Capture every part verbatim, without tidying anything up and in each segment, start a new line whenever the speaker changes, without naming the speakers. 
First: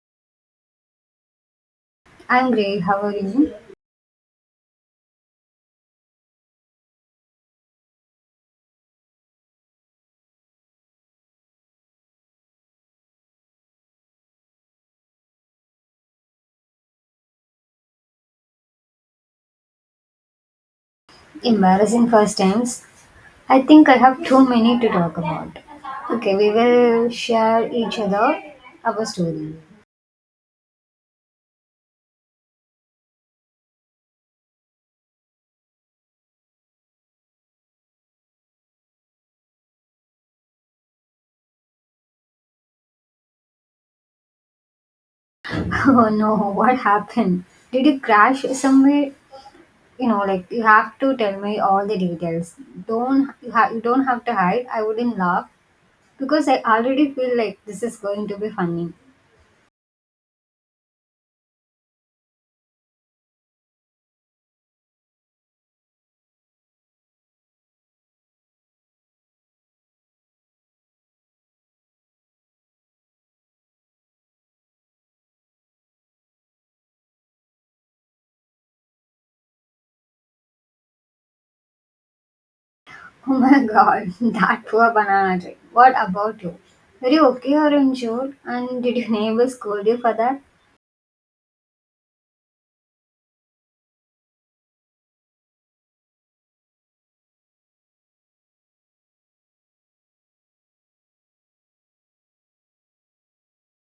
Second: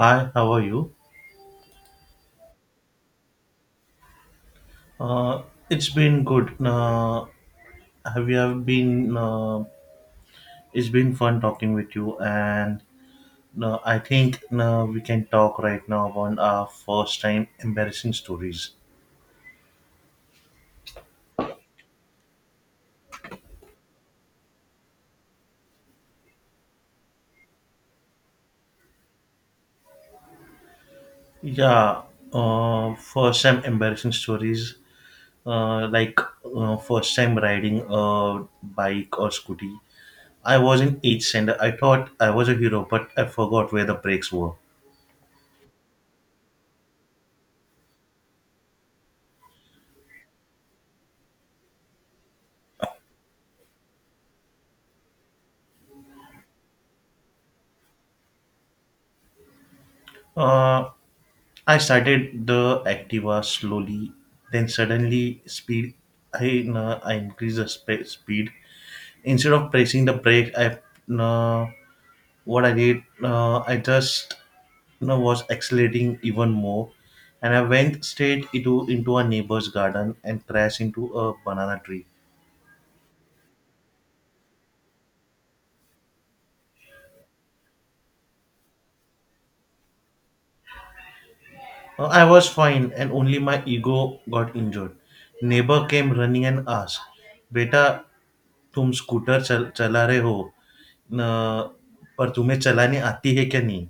Hi, how are you?
I'm great. How are you?
Uh, it's been good. Uh, have you have been? Uh, it's been fun talking with you, and uh, I think uh, we can talk right now about our first time embarrassing stories.
Embarrassing first times. I think I have too many to talk about. Okay, we will share each other our story.
Yeah, uh, first time embarrassing stories, uh, like uh, first time riding a bike or scooty. I was in eighth standard. I thought I was a hero, but I forgot where the brakes were.
Oh no, what happened? Did you crash somewhere? You know, like you have to tell me all the details. Don't you, ha- You don't have to hide. I wouldn't laugh because I already feel like this is going to be funny.
Uh, I started the Activa slowly, then suddenly speed. I, uh, I increased the spe- speed instead of pressing the brake. I uh, what I did, uh, I just you know, was accelerating even more, and I went straight into into a neighbor's garden and crashed into a banana tree.
Oh my god, that poor banana tree. What about you? Were you okay or injured? And did your neighbors scold you for that?
Uh, I was fine, and only my ego got injured. Neighbor came running and asked, "Beta, तुम scooter चल चला रहे हो न, पर तुम्हें चलानी आती है क्या नहीं?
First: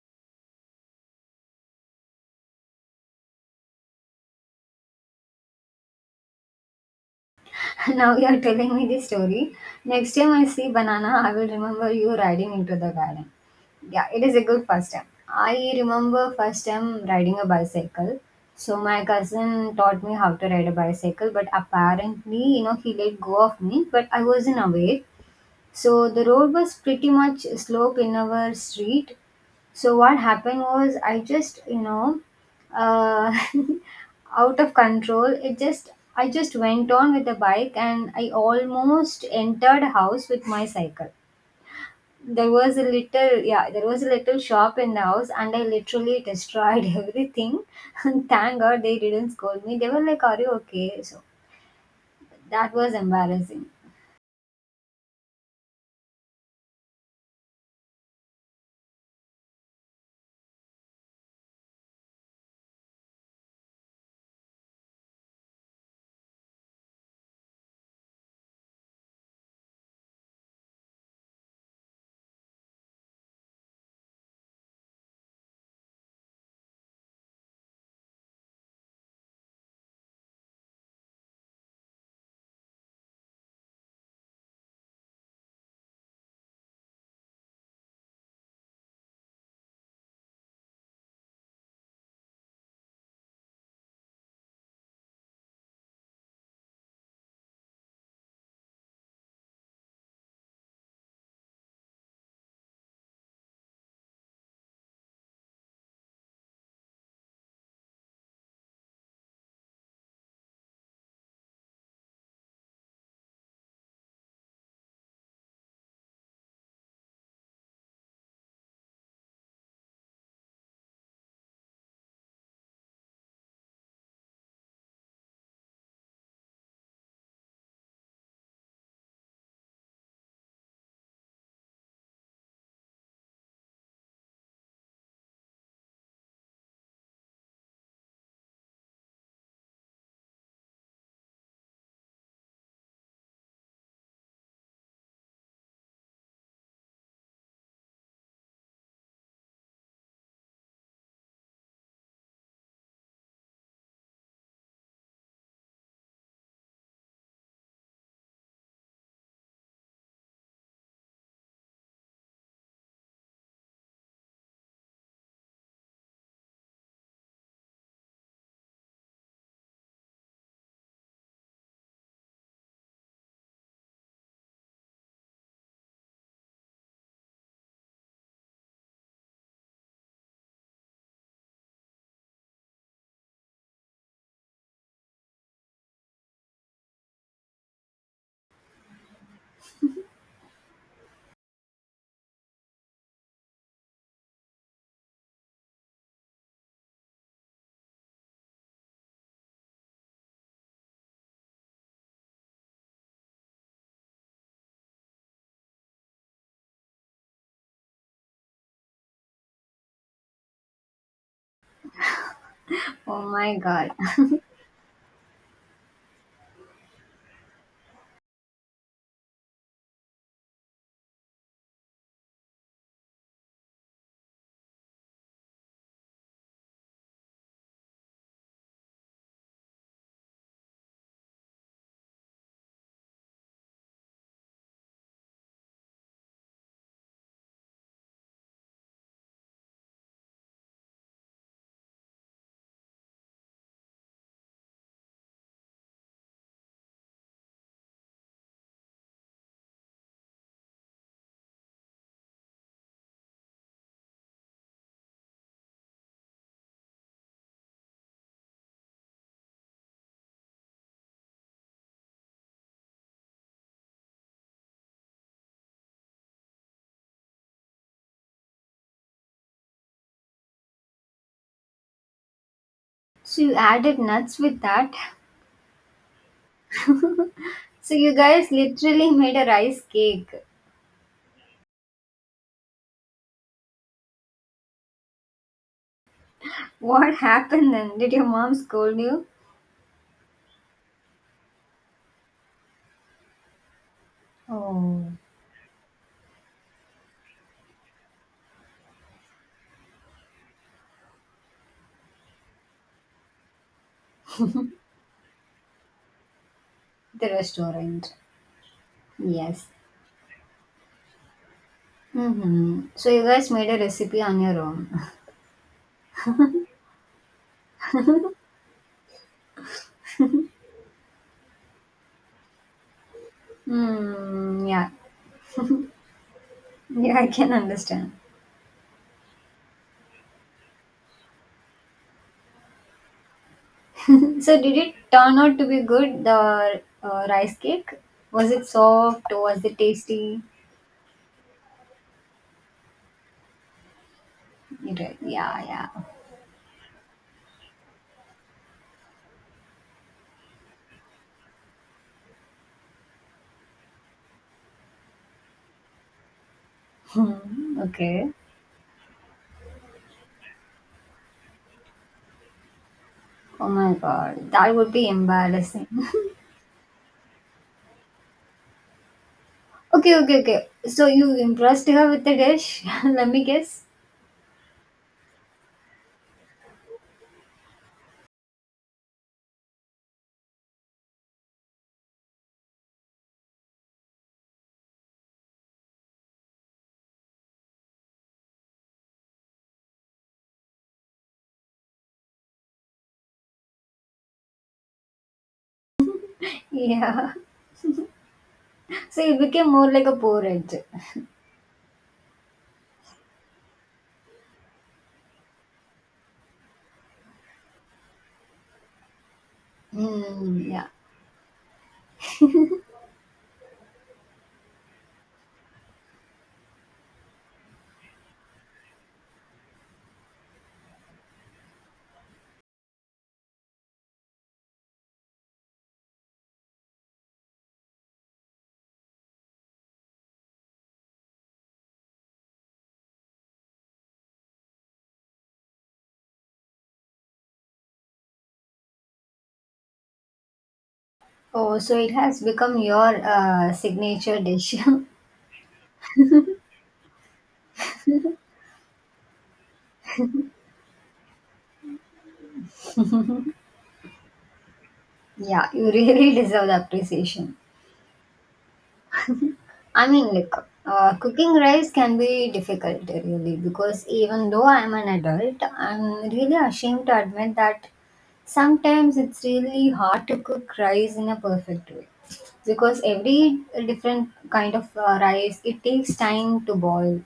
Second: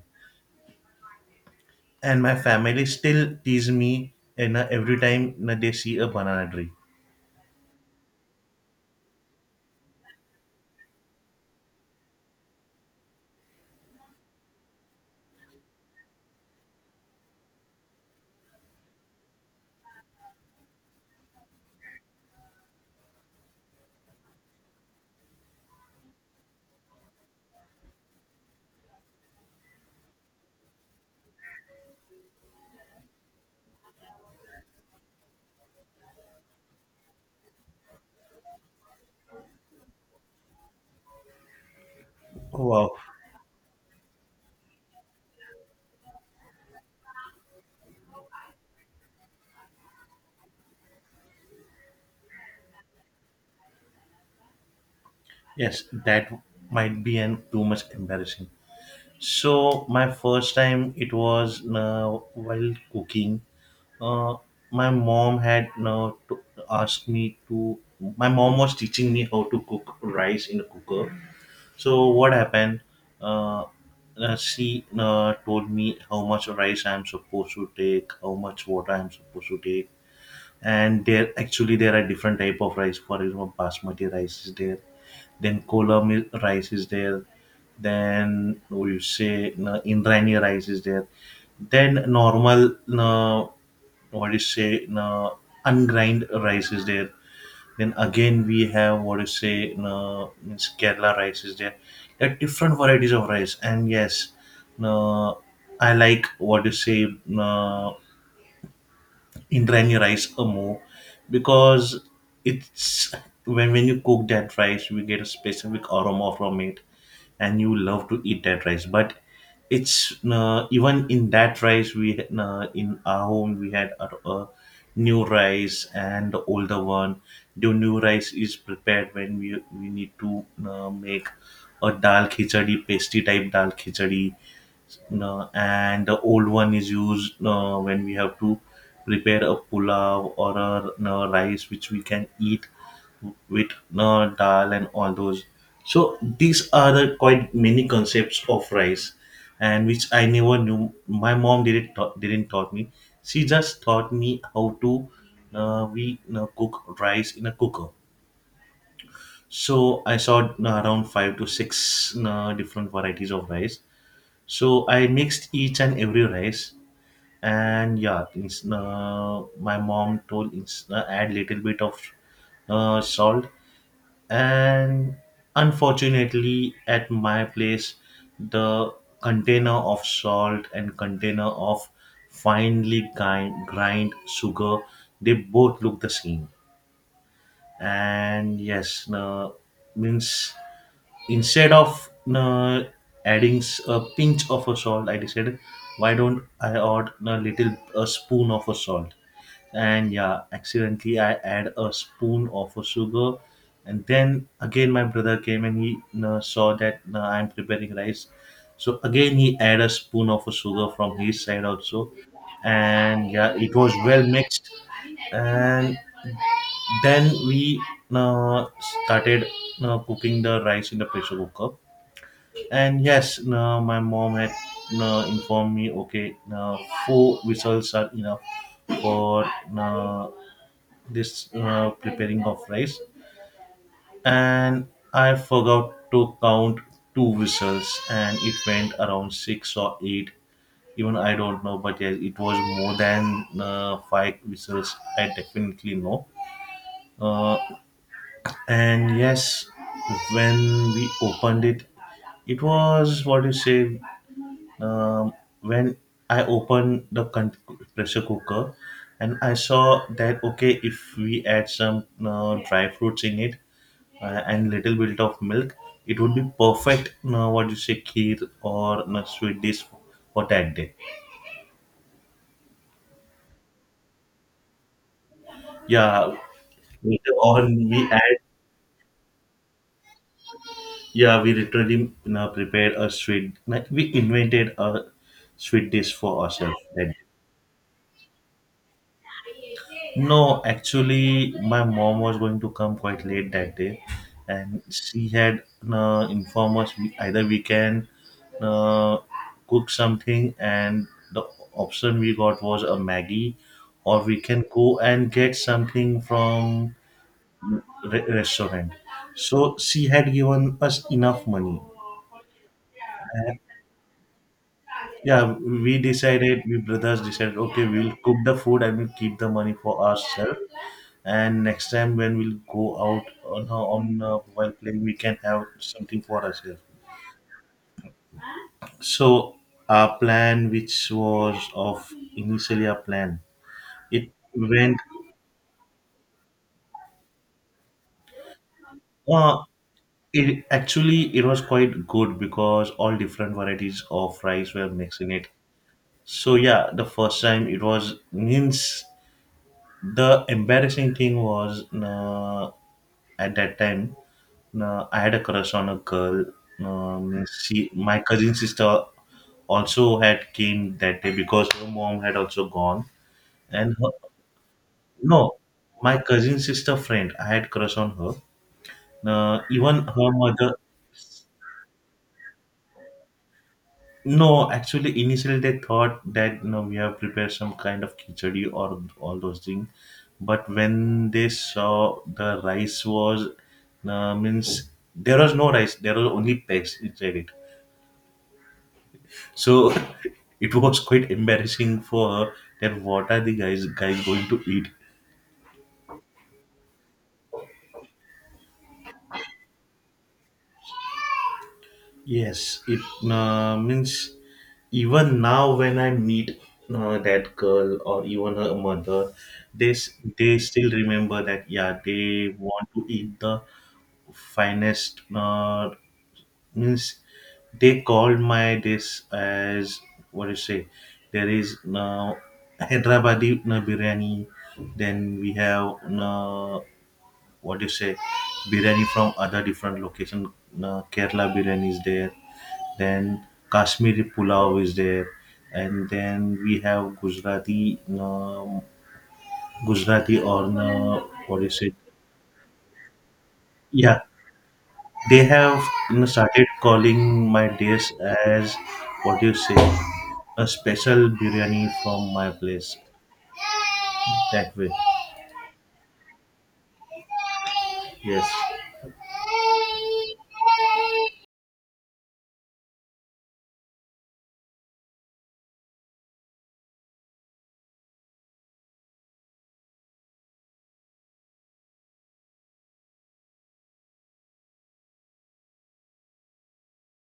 And my family still tease me, and every time न they C a banana tree."
Now you are telling me this story. Next time I see banana, I will remember you riding into the garden. Yeah, it is a good first time. I remember first time riding a bicycle. So my cousin taught me how to ride a bicycle, but apparently, you know, he let go of me, but I wasn't aware. So the road was pretty much slope in our street, so what happened was I just, you know, uh, out of control. It just I just went on with the bike and I almost entered house with my cycle. There was a
Wow.
little yeah, there was a little shop in the house and I literally destroyed everything. And thank God they didn't scold me. They were like, "Are you okay?" So that was embarrassing.
Yes, that might be an too much embarrassing, so my first time it was uh, while cooking. uh, my mom had uh, to asked me to my mom was teaching me how to cook rice in a cooker. So what happened? Uh, uh, she uh, told me how much rice I'm supposed to take, how much water I'm supposed to take, and there actually there are different type of rice. For example, basmati rice is there, then kola mil- rice is there, then we say uh, Indrani rice is there, then normal uh, what do you say uh, ungrind rice is there, then again, we have what you say, no, means Kerala rice is there. There are different varieties of rice, and yes, no, I like what you say, no, Indian rice or more, because it's when when you cook that rice, we get a specific aroma from it, and you love to eat that rice. But it's, uh, even in that rice, we, uh, in our home we had a, a new rice and the older one. The new rice is prepared when we we need to uh, make a dal khichdi, pasty type dal khichdi, no, and the old one is used uh, when we have to prepare a pulao or a, no, rice which we can eat with, no, dal and all those. So these are the quite many concepts of rice, and which I never knew. My mom didn't taught, didn't taught me. She just taught me how to uh, we uh, cook rice in a cooker. So I saw uh, around five to six uh, different varieties of rice, so I mixed each and every rice, and yeah, it's, uh, my mom told, it's, uh, add little bit of uh, salt. And unfortunately, at my place, the container of salt and container of finely grind, grind sugar, they both look the same. And yes, uh, means, instead of uh, adding s- a pinch of a salt, I decided, why don't I add a little a spoon of a salt? And yeah, accidentally I add a spoon of a sugar. And then again my brother came and he uh, saw that uh, I'm preparing rice, so again he add a spoon of a sugar from his side also.
Oh
And yeah,
my
it
god.
was well mixed. And then we uh, started uh, cooking the rice in the pressure cooker. And yes, no, my mom had, no, informed me, okay, no, four whistles are enough for, no, this uh, preparing of rice. And I forgot to count two whistles, and it went around six or eight. Even I don't know, but yes, it was more than uh, five whistles, I definitely know. Uh, and yes, when we opened it, it was what you say. Um, when I opened the con- pressure cooker, and I saw that, okay, if we add some uh, dry fruits in it uh, and little bit of milk, it would be perfect. Uh, what you say, kheer or uh, sweet dish for that day.
So you added nuts with that.
Yeah, later on
So
we
you
add.
guys literally made a rice cake.
Yeah, we literally you know, prepared a sweet. Like, we invented a sweet dish for ourselves.
What happened then? Did your mom scold you?
No, actually, my mom was going to come quite late that day, and
Oh,
she had uh, informed us we, either we can uh, cook something, and the option we got was a Maggie, or we can go and get something from
the restaurant.
re- restaurant.
Yes.
So she had given us enough money.
Mm-hmm. So you guys made a recipe on your own.
Yeah, we decided, we brothers decided, okay, we'll cook the food and we'll keep the money for ourselves. And next time when we'll go out on our- on uh,
Hmm.
while
Yeah.
playing, we can have something for ourselves.
Yeah, I can understand.
So our plan, which was of initially a plan, it
So did it
went.
turn out to be good? The uh, rice cake, was it soft?
Uh,
Was it tasty?
it actually it was quite good because all different varieties of rice were
It,
mixed in it.
yeah, yeah.
So yeah, the first time it was, means, the embarrassing thing was, uh, at that time, uh, I had a crush on a girl. Um,
Hmm,
she, my
okay.
cousin sister, also had came that day because her mom had also gone.
Oh my
And her,
god, that would be
no,
embarrassing.
my cousin sister friend, I had crush on her. Uh, even
Okay,
her
okay, okay.
mother.
So you impressed her with the dish? Let me guess.
No, actually, initially they thought that you know, we have prepared some kind of khichdi or all those things. But when they saw the rice was, uh, means there was no rice, there was only pegs inside it. So it was quite embarrassing for her, that what are the guys guys going to eat?
Yeah. So it became more like a porridge.
Yes, it, uh, means, even now when I meet uh, that girl or even her mother, they s- they
Mm, yeah.
still remember that, yeah, they want to eat the finest, uh, means, they called my this as what you say. There is now Hyderabadi uh, biryani, then we have uh, what do you say, biryani from other different location, uh, Kerala biryani is there, then Kashmiri pulao is there, and then we have Gujarati, um, Gujarati or uh, what do you
Oh,
say.
so it has become your uh,
Yeah,
signature dish.
they have you know, started calling my dish as what do you say, a special biryani from my place, that way.
Yeah, you really deserve the appreciation.
Yes.
I mean, like, uh, cooking rice can be difficult, really, because even though I'm an adult, I'm really ashamed to admit that sometimes it's really hard to cook rice in a perfect way because every different kind of uh, rice it takes time to boil.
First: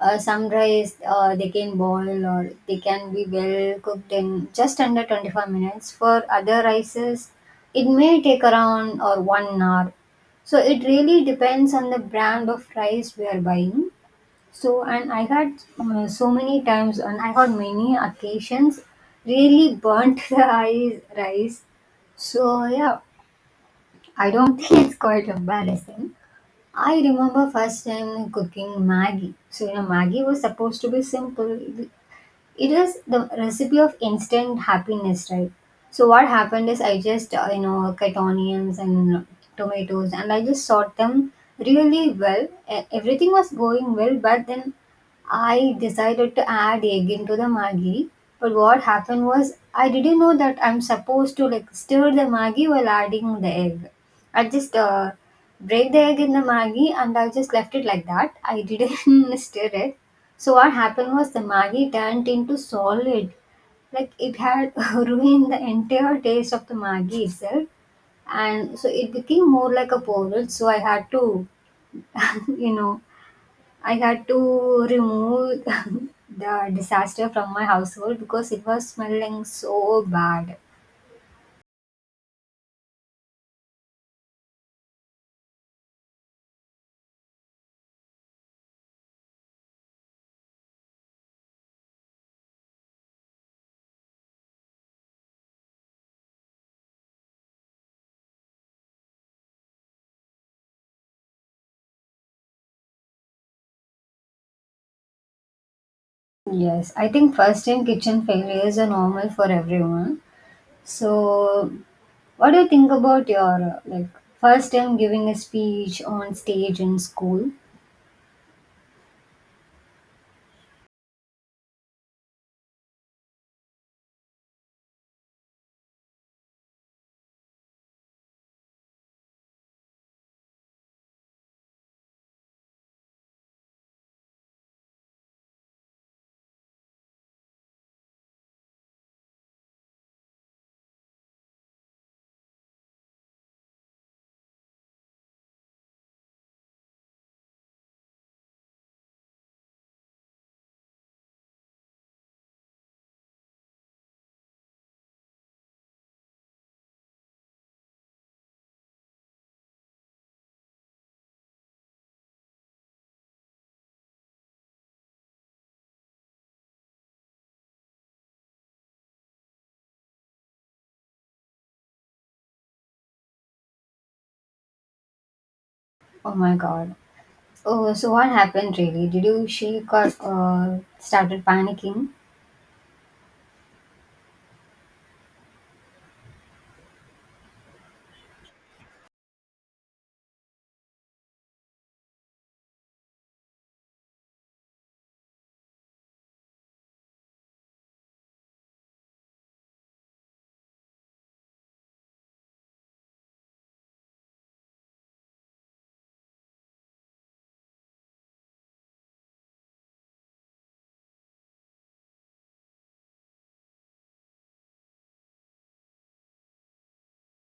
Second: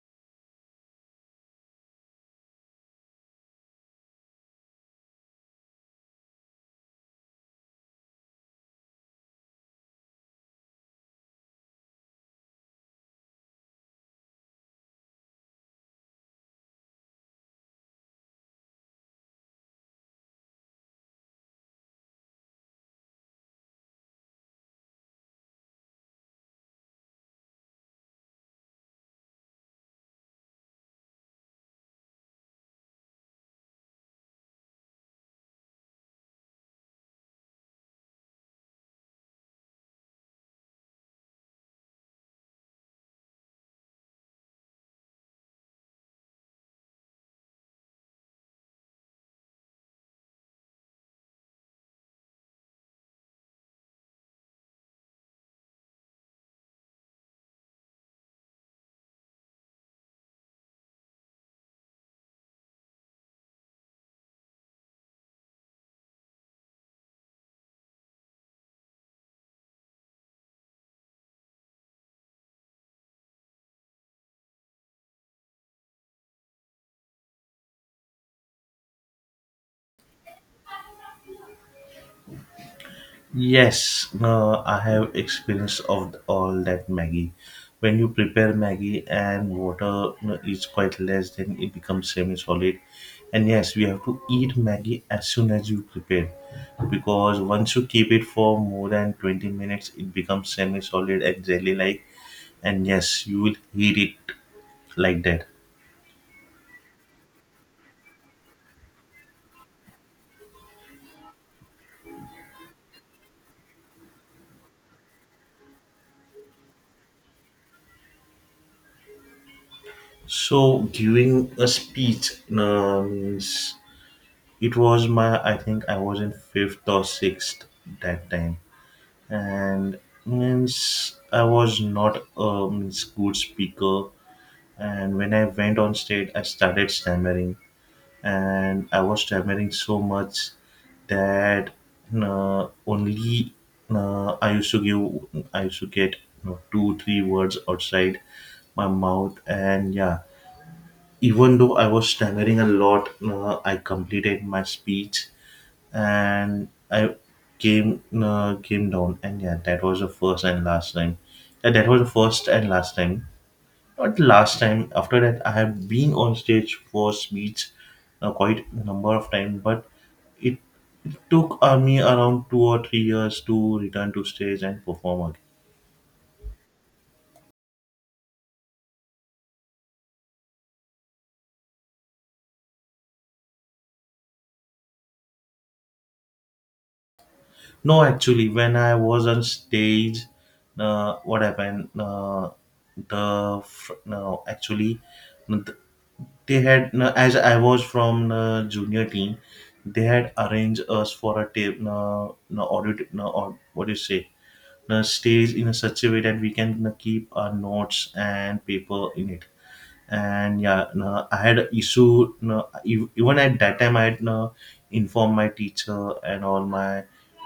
Uh, some rice uh, they can boil or they can be well cooked in just under twenty-five minutes. For other rices, it may take around or one hour. So it really depends on the brand of rice we are buying, so, and I had uh, so many times, and I had many occasions really burnt the eyes, rice. So, yeah, I don't think it's quite embarrassing. I remember first time cooking Maggie. So, you know, Maggie was supposed to be simple, it is the recipe of instant happiness, right? So what happened is I just uh, you know, cut onions and tomatoes and I just sort them really well. E- everything was going well, but then I decided to add egg into the Maggi, but what happened was I didn't know that I'm supposed to like stir the Maggi while adding the egg. I just uh, break the egg in the Maggi and I just left it like that. I didn't stir it. So what happened was the Maggi turned into solid. Like it had ruined the entire taste of the Maggi itself. And so it became more like a porridge. So I had to, you know, I had to remove the disaster from my household because it was smelling so bad.
Yes, uh, I have experience of all that Maggie. When you prepare Maggie and water uh, is quite less, then it becomes semi-solid. And yes, we have to eat Maggie as soon as you prepare, because once you keep it for more than twenty minutes, it becomes semi-solid and jelly-like. And yes, you will eat it like that.
Yes, I think first time kitchen failures are normal for everyone. So, what do you think about your like first time giving a speech on stage in school?
So giving a speech, uh, it was my, I think I was in fifth or sixth that time, and means I was not a means good speaker. And when I went on stage, I started stammering, and I was stammering so much that uh, only uh, I used to give, I used to get you know, two, three words outside my mouth, and yeah, even though I was stammering a lot, uh, I completed my speech, and I came uh, came down, and yeah, that was the first and last time. Yeah, that was the first and last time. Not the last time. After that, I have been on stage for speech, uh, quite a number of times, but it took uh, me around two or three years to return to stage and perform again.
Oh my god. Oh, so what happened really? Did you shake or uh, started panicking?
No, actually, when I was on stage, uh, what happened? Uh, the fr- no, actually, they had, no, as I was from the junior team, they had arranged us for a tape, no, no audit, no, or what do you say, no stage in a such a way that we can, no, keep our notes and paper in it. And yeah, no, I had an issue, no, ev- even at that time I had, no, informed my teacher and all my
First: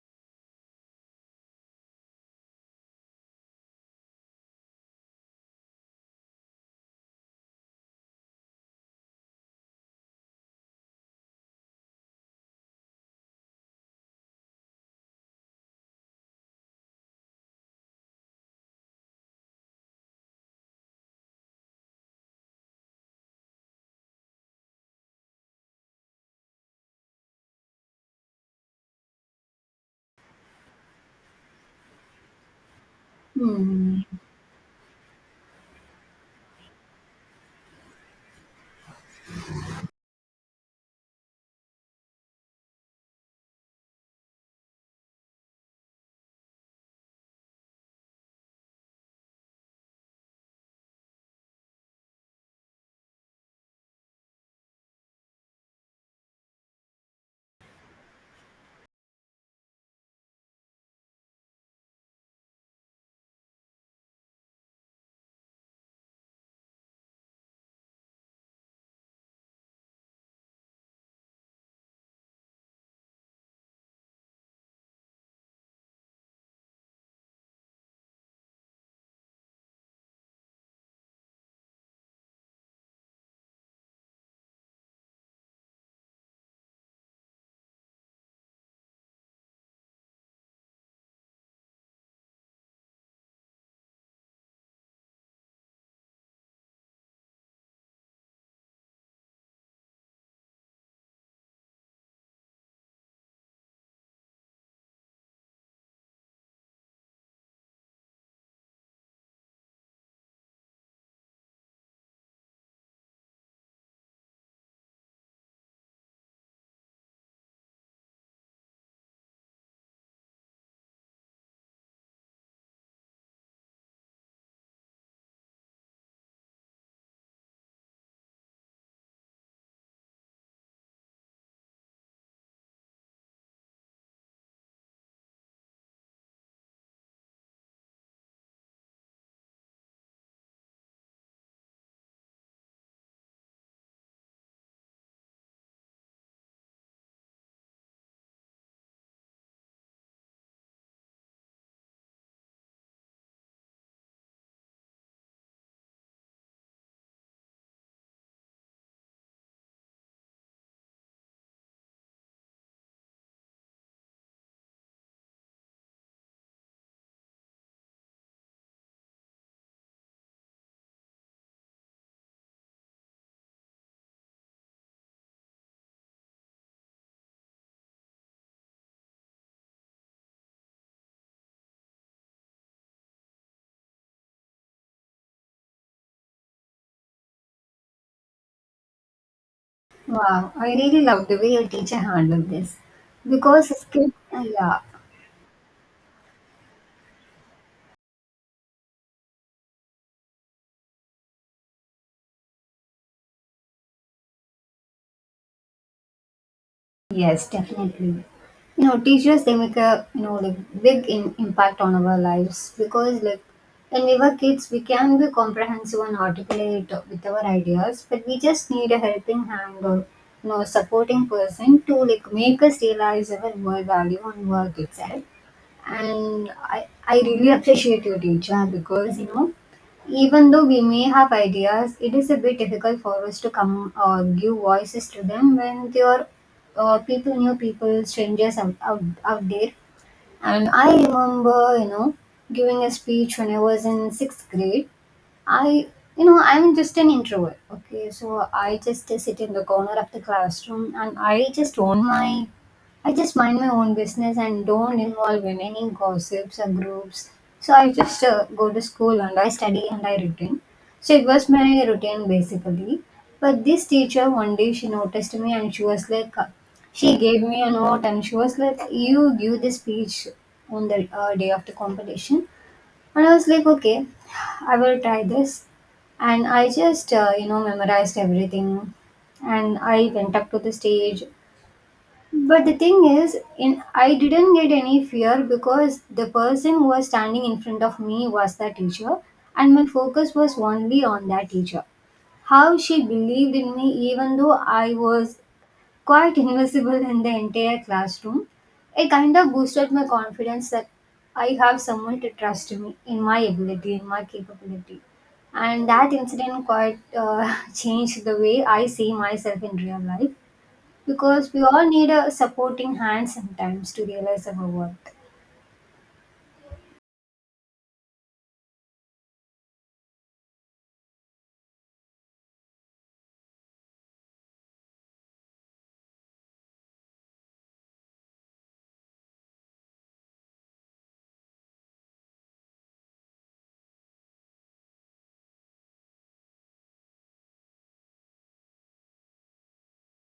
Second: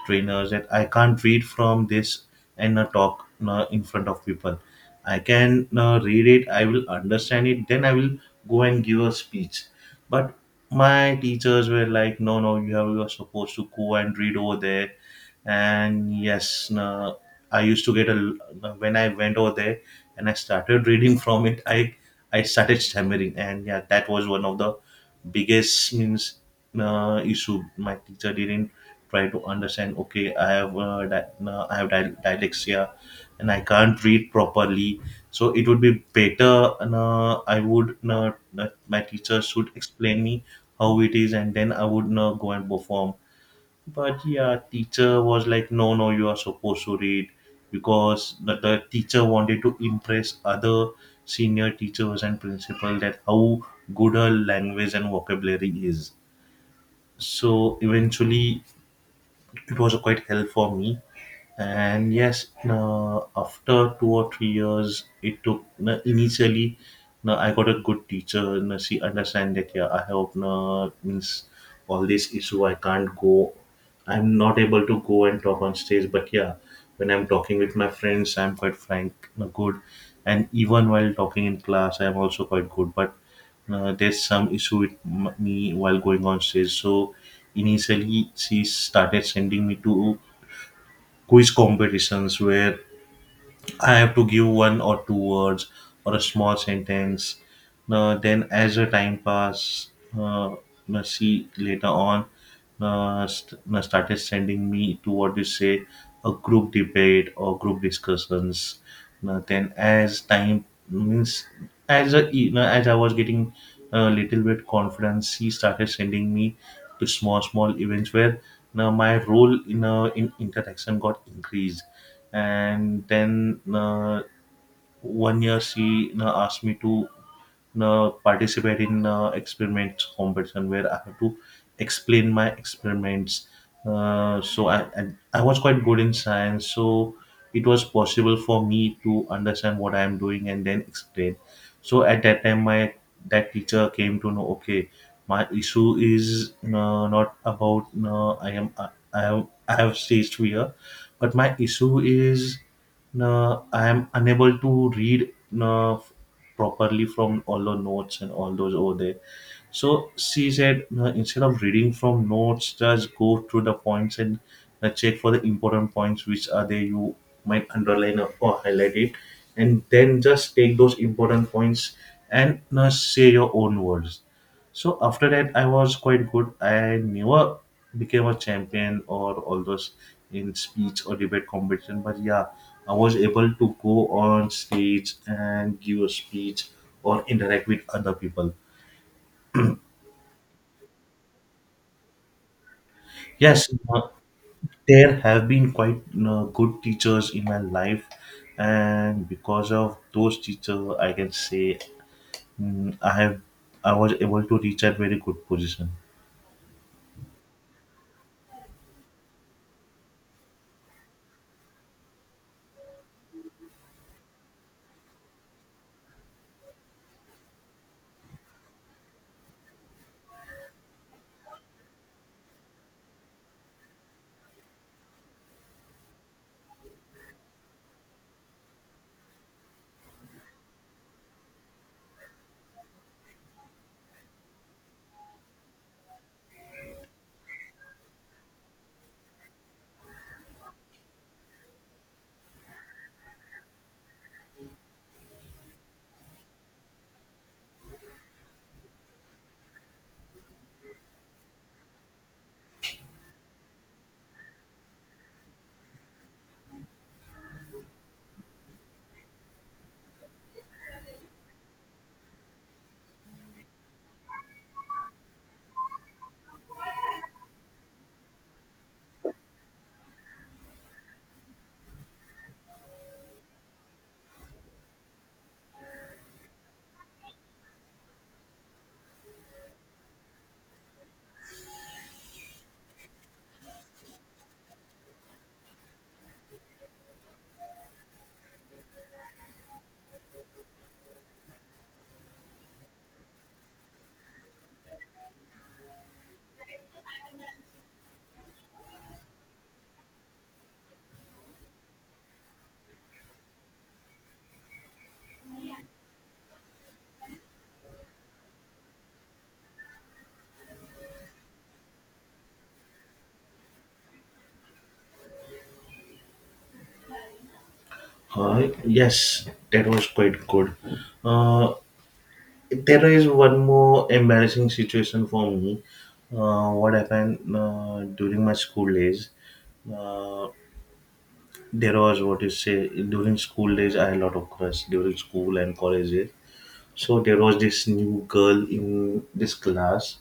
trainers that I can't read from this and, no, talk, no, in front of people. I can, no, read it, I will understand it, then I will go and give a speech. But my teachers were like, no, no, you have you are supposed to go and read over there. And yes, no, I used to get a l- when I went over there and I started reading from it, i I started stammering, and yeah, that was one of the biggest, means, uh, issue. My teacher didn't try to understand. Okay, I have uh, di- uh, I have di- dyslexia, and I can't
Hmm.
read properly. So it would be better. Uh, I would uh, uh, my teacher should explain me how it is, and then I would uh, go and perform, but yeah, teacher was like, no, no, you are supposed to read because the, the teacher wanted to impress other senior teachers and principal, that how good her language and vocabulary is. So eventually it was quite help for me. And yes, uh, after two or three years it took na, initially na, I got a good teacher na, she understand that yeah, I have no means all this issue, I can't go, I'm not able to go and talk on stage. But yeah, when I'm talking with my friends I'm quite frank na, good, and even while talking in class I'm also quite good. But uh, there's some issue with m- me while going on stage. So initially she started sending me to quiz competitions where I have to give one or two words or a small sentence. Uh, then, as the time pass, uh, uh, she later on uh, st- uh, started sending me to what you say a group debate or group discussions. Uh, then, as time means, as a, you know, as I was getting a little bit confidence, she started sending me to small small events where now my role in uh, in interaction got increased. And then uh, one year she uh, asked me to uh, participate in uh, experiments competition where I have to explain my experiments. Uh, so I, I I was quite good in science, so it was possible for me to understand what I am doing and then explain. So at that time, my that teacher came to know. Okay, my issue is uh, not about uh, I am I, I have I have stage fear, but my issue is uh, I am unable to read uh, properly from all the notes and all those over there. So she said, uh, instead of reading from notes, just go through the points and uh, check for the important points which are there. You might underline or or highlight it, and then just take those important points and uh, say your own words. So after that, I was quite good. I never became a champion or all those in speech or debate competition, but yeah, I was able to go on stage and give a speech or interact with other people.
Wow, I really love the way your teacher handled this
Yes,
because his
uh,
kid, uh, yeah.
there have been quite uh, good teachers in my life, and because of those teachers, I can say mm, I have I was able to reach a very good position.
Yes, definitely. You know, teachers they make a you know like big in, impact on our lives, because like when we were kids we can be comprehensive and articulate with our ideas, but we just need a helping hand or you know supporting person to like make us realize our more value and work itself. And I I really appreciate your teacher because you know even though we may have ideas, it is a bit difficult for us to come or give voices to them when they are uh, people, new people, strangers out, out, out there. And I remember, you know, giving a speech when I was in sixth grade. I, you know, I'm just an introvert. Okay, so I just sit in the corner of the classroom and I just own my, I just mind my own business and don't involve in any gossips or groups. So I just uh, go to school and I study and I return. So it was my routine basically. But this teacher one day she noticed me and she was like, uh, she gave me a note and she was like, you give this speech on the uh, day of the competition, and I was like, okay, I will try this. And I just, uh, you know, memorized everything. And I went up to the stage. But the thing is, in I didn't get any fear because the person who was standing in front of me was the teacher, and my focus was only on that teacher. How she believed in me, even though I was quite invisible in the entire classroom. It kind of boosted my confidence that I have someone to trust me in my ability, in my capability. And that incident quite uh, changed the way I see myself in real life because we all need a supporting hand sometimes to realize our worth.
Uh, yes, that was quite good. Uh, There is one more embarrassing situation for me. Uh, what happened uh, during my school days? Uh, there was what you say during school days. I had a lot of crush during school and college days. So there was this new girl in this class,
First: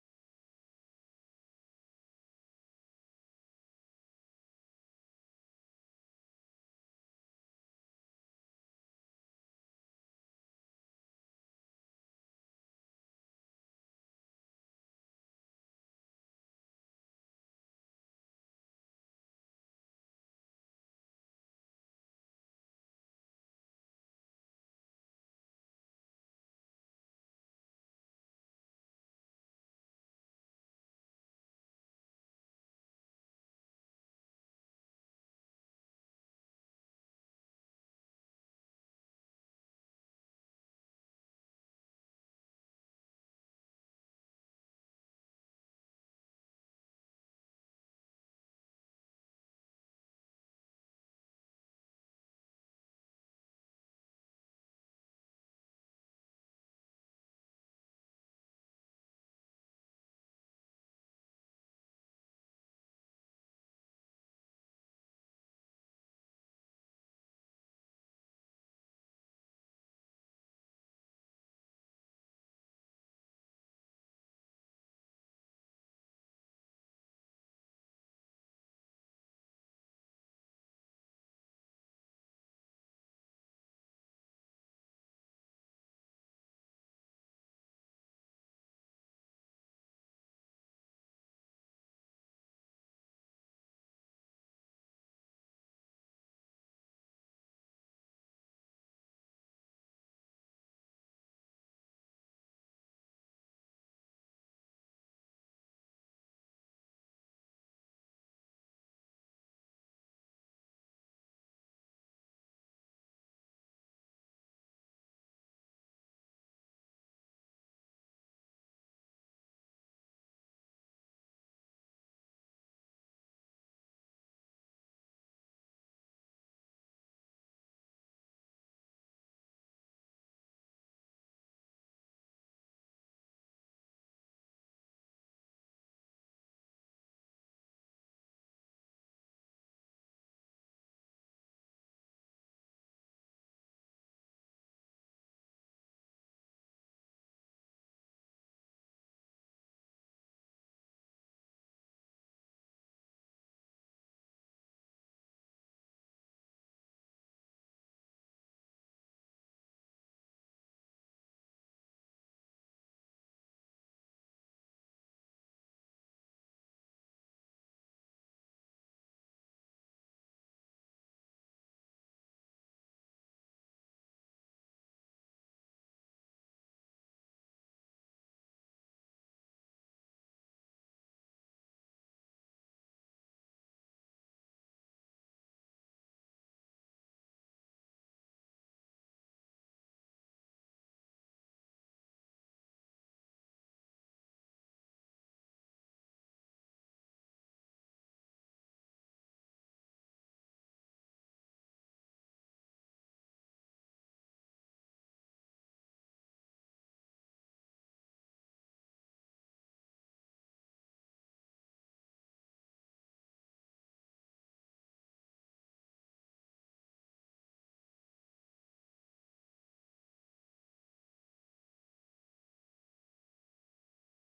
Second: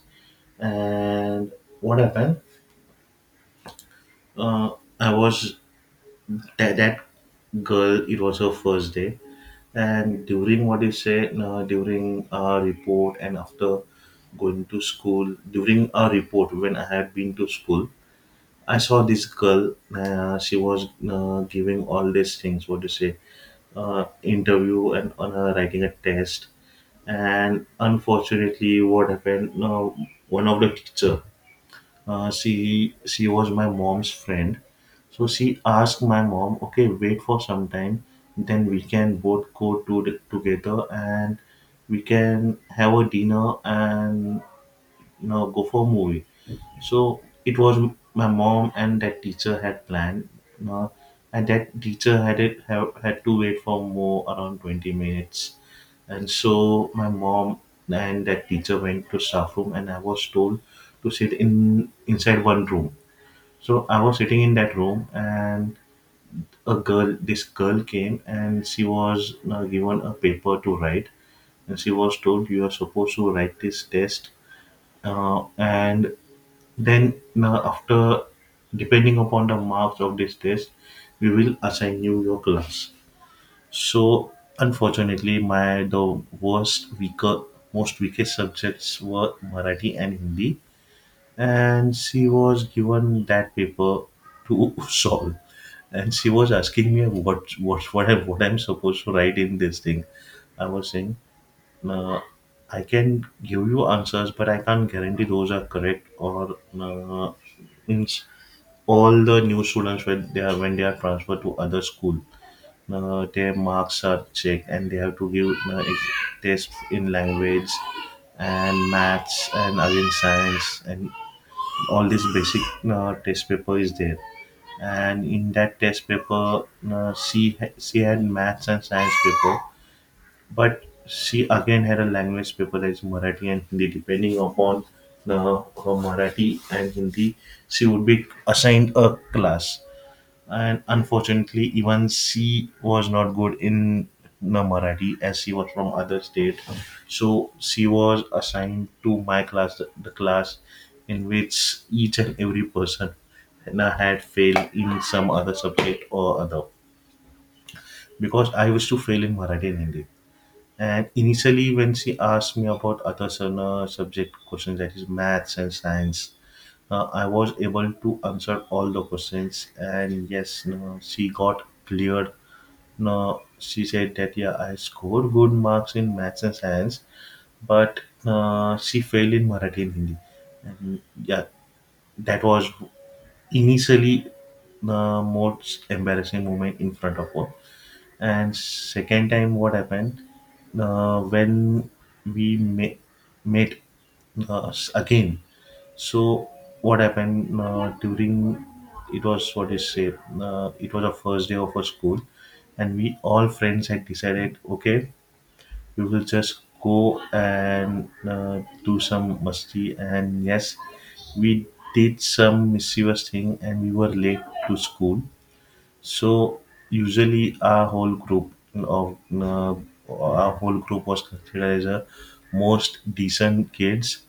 and what happened? Uh, I was that, that girl, it was her first day, and during what you say uh, during a report, and after going to school during a report, when I had been to school, I saw this girl, uh, she was uh, giving all these things, what you say, uh, interview and on her writing a test. And unfortunately what happened, uh, one of the teacher, uh, she she was my mom's friend, so she asked my mom, okay, wait for some time, then we can both go to the, together, and we can have a dinner and, you know, go for a movie. So it was m- my mom and that teacher had planned, uh, and that teacher had it have, had to wait for more around twenty minutes. And so my mom and that teacher went to staff room, and I was told to sit in inside one room. So I was sitting in that room, and a girl, this girl came, and she was uh, given a paper to write, and she was told, you are supposed to write this test, uh, and then, uh, after depending upon the marks of this test, we will assign you your class. So, unfortunately, my the worst weaker, most weakest subjects were Marathi and Hindi, and she was given that paper to solve. And she was asking me what what what I what I'm supposed to write in this thing. I was saying uh, I can give you answers, but I can't guarantee those are correct or uh, means all the new students when they are when they are transferred to other school, uh, their marks are checked and they have to give uh, ex- tests in language and maths and again science and all this basic uh, test paper is there. And in that test paper uh, she, ha- she had maths and science paper, but she again had a language paper, paperized Marathi and Hindi. Depending upon uh, her Marathi and Hindi, she would be assigned a class. And unfortunately, even she was not good in the Marathi, as she was from other state. So she was assigned to my class, the the class in which each and every person uh, had failed in some other subject or other. Because I used to fail in Marathi and Hindi. And initially, when she asked me about other sub- uh, subject questions, that is maths and science, uh, I was able to answer all the questions. And yes, no, she got cleared. No, she said that yeah, I scored good marks in maths and science, but uh, she failed in Marathi and Hindi. And yeah, that was initially the most embarrassing moment in front of her. And second time what happened, uh, when we ma- met uh, s- again. So what happened, uh, during, it was what is say, uh, it was the first day of our school, and we all friends had decided, okay, we will just go and uh, do some musti. And yes, we did some mischievous thing and we were late to school. So usually our whole group of uh, our whole group was considered as a most decent kids,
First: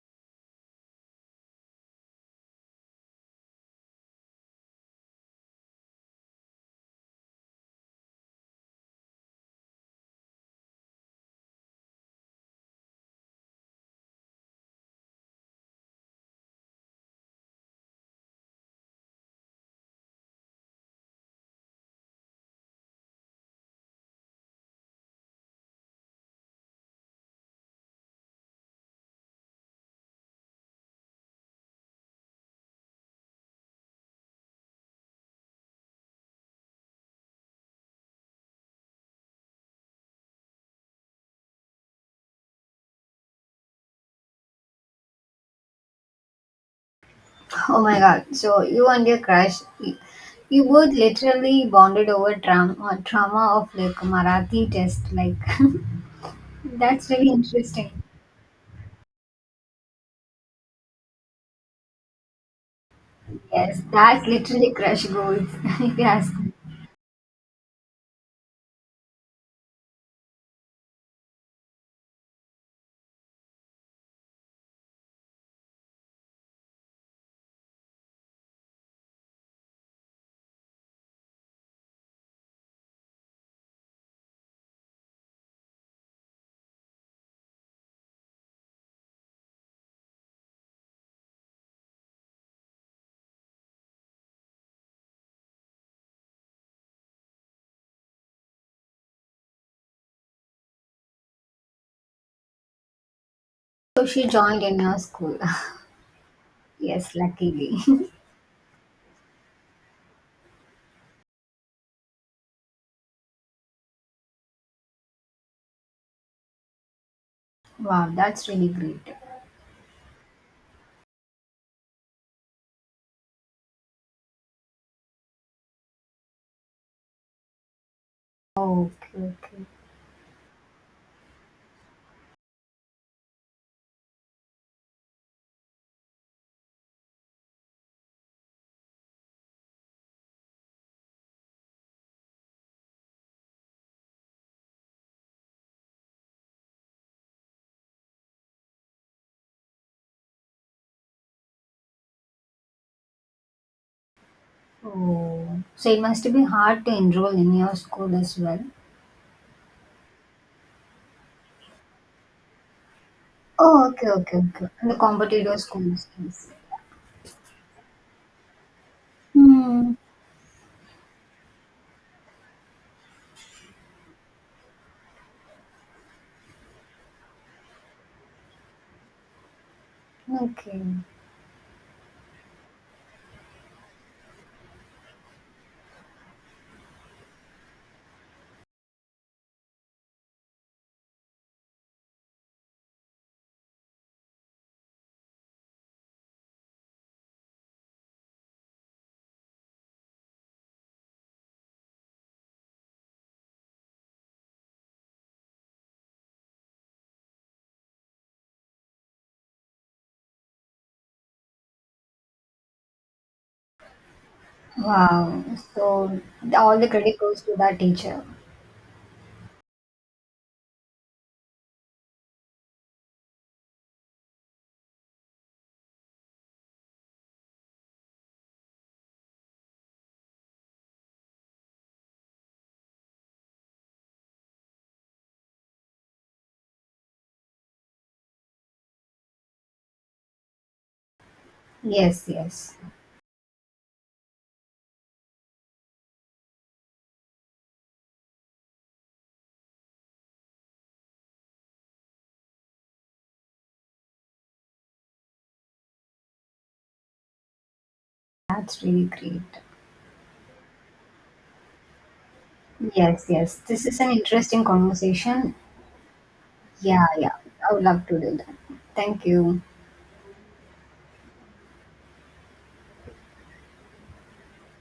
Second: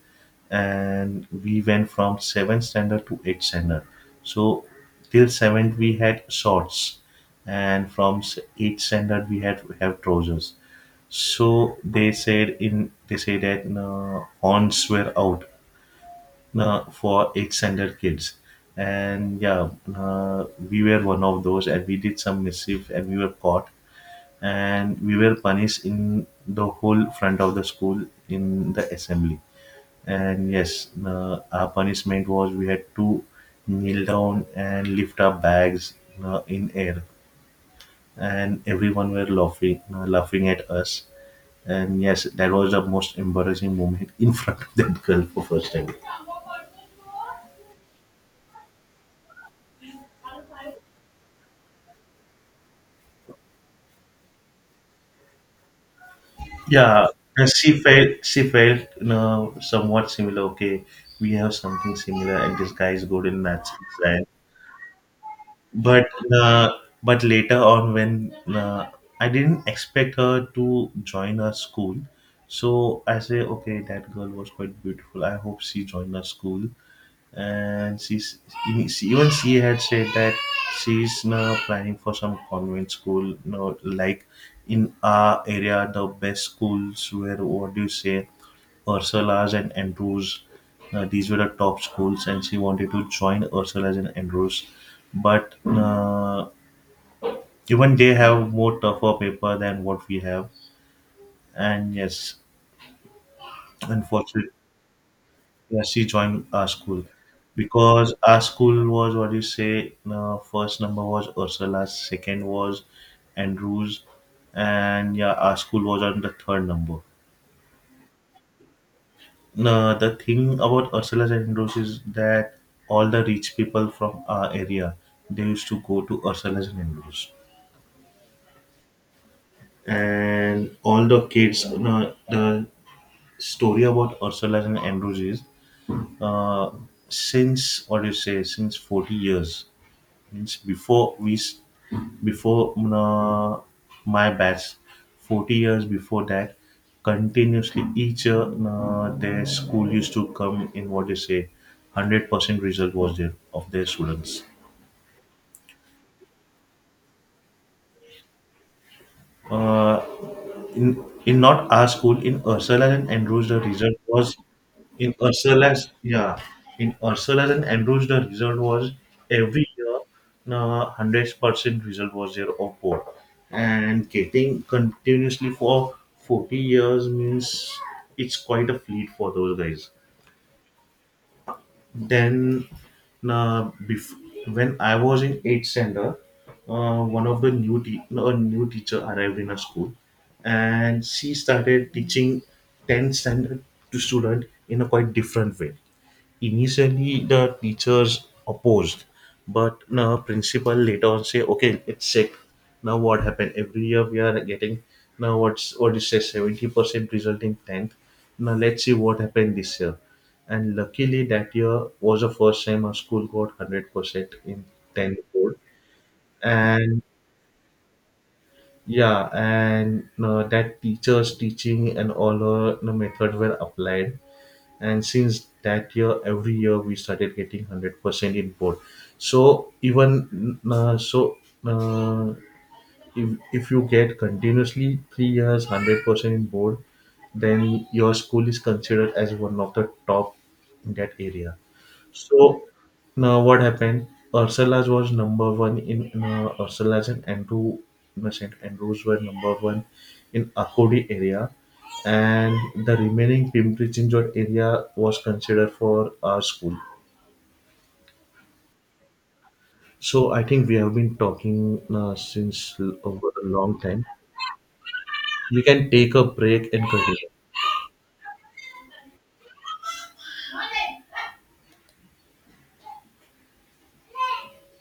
and we went from seventh standard to eighth standard. So till seventh we had shorts, and from s- eighth standard we had have trousers. So they said in they say that uh, horns were out uh, for extended kids. And yeah, uh, we were one of those and we did some mischief and we were caught, and we were punished in the whole front of the school in the assembly. And yes, uh, our punishment was we had to kneel down and lift our bags uh, in air, and everyone were laughing, uh, laughing at us. And yes, that was the most embarrassing moment in front of that girl for first time.
Oh my god, so you and your crush, you you both literally bonded over trauma, trauma of like a Marathi test, like.
Yeah,
That's really
and she
interesting.
felt she felt, you know, somewhat similar. Okay, we have something similar, and this guy is good in maths
Yes,
and
that's
science.
literally crush goals, if you
But
ask me.
uh, but later on, when uh, I didn't expect her to join our school, so I say, okay, that girl was quite beautiful, I hope she joined our school. And she's she, even she had said that she's now planning for some convent school no, like in our area the best schools were, what do you say, Ursula's and Andrews. Uh, these were the top schools and she wanted to join Ursula's and Andrews, but uh, even they have more tougher paper than what we have. And yes,
So she
unfortunately.
joined in your school.
Yeah, she joined our school
Yes, luckily.
because our school was, what you say, Uh, first number was Ursula, second was Andrews, and yeah, our school was on the third number.
Wow, that's really great.
No, the thing about Ursula's and Andrews is that all the rich people from our area, they used to go to Ursula's and Andrews,
Okay, okay.
and all the kids. No, the story about Ursula's and Andrews is, uh, since what do you say, since forty years, means before we s- before uh, my batch, forty years before that, continuously each year uh, their school used to come in, what they say, hundred percent result was there of their students.
Oh, so it must be hard to enroll in your school as well.
uh, In, in not our school, in Ursula and Andrews, the
Oh,
result
okay,
was,
okay, okay. In the
in
competitive
Ursula's,
schools.
yeah,
Yes.
in Ursula's and Andrews, the result was every
Hmm.
year, uh, hundred percent result was there of board, and getting continuously for forty years means it's quite a feat for those guys.
Okay.
Then, uh, bef- when I was in eighth standard, uh, one of the new te- a new teacher arrived in our school, and she started teaching tenth standard to student in a quite different way. Initially, the teachers opposed, but now principal later on say, "Okay, it's sick. Now what happened? Every year we are getting now what's what is say seventy percent result in tenth. Now let's see what happened this year." And luckily, that year was the first time our school got hundred percent in tenth
Wow.
board.
So the- all the
And
credit goes to that teacher.
yeah, and uh, that teachers teaching and all uh, the methods were applied, and since that year every year we started getting hundred percent in board. So even uh, so uh, if if you get continuously three years one hundred percent in board, then your school is considered as one of the top in that area.
Yes,
So
yes.
now what happened? Ursula's was number one in uh, Ursula's and Andrew, no, Saint Andrews were number one in Akodi area, and the remaining Pimpri area was considered for our school.
That's really great.
So I think we have been talking uh, since l-
Yes,
over a
yes.
long
This is
time.
an interesting conversation.
We can take a break and
Yeah, yeah. I would love to do that. Thank you.
continue.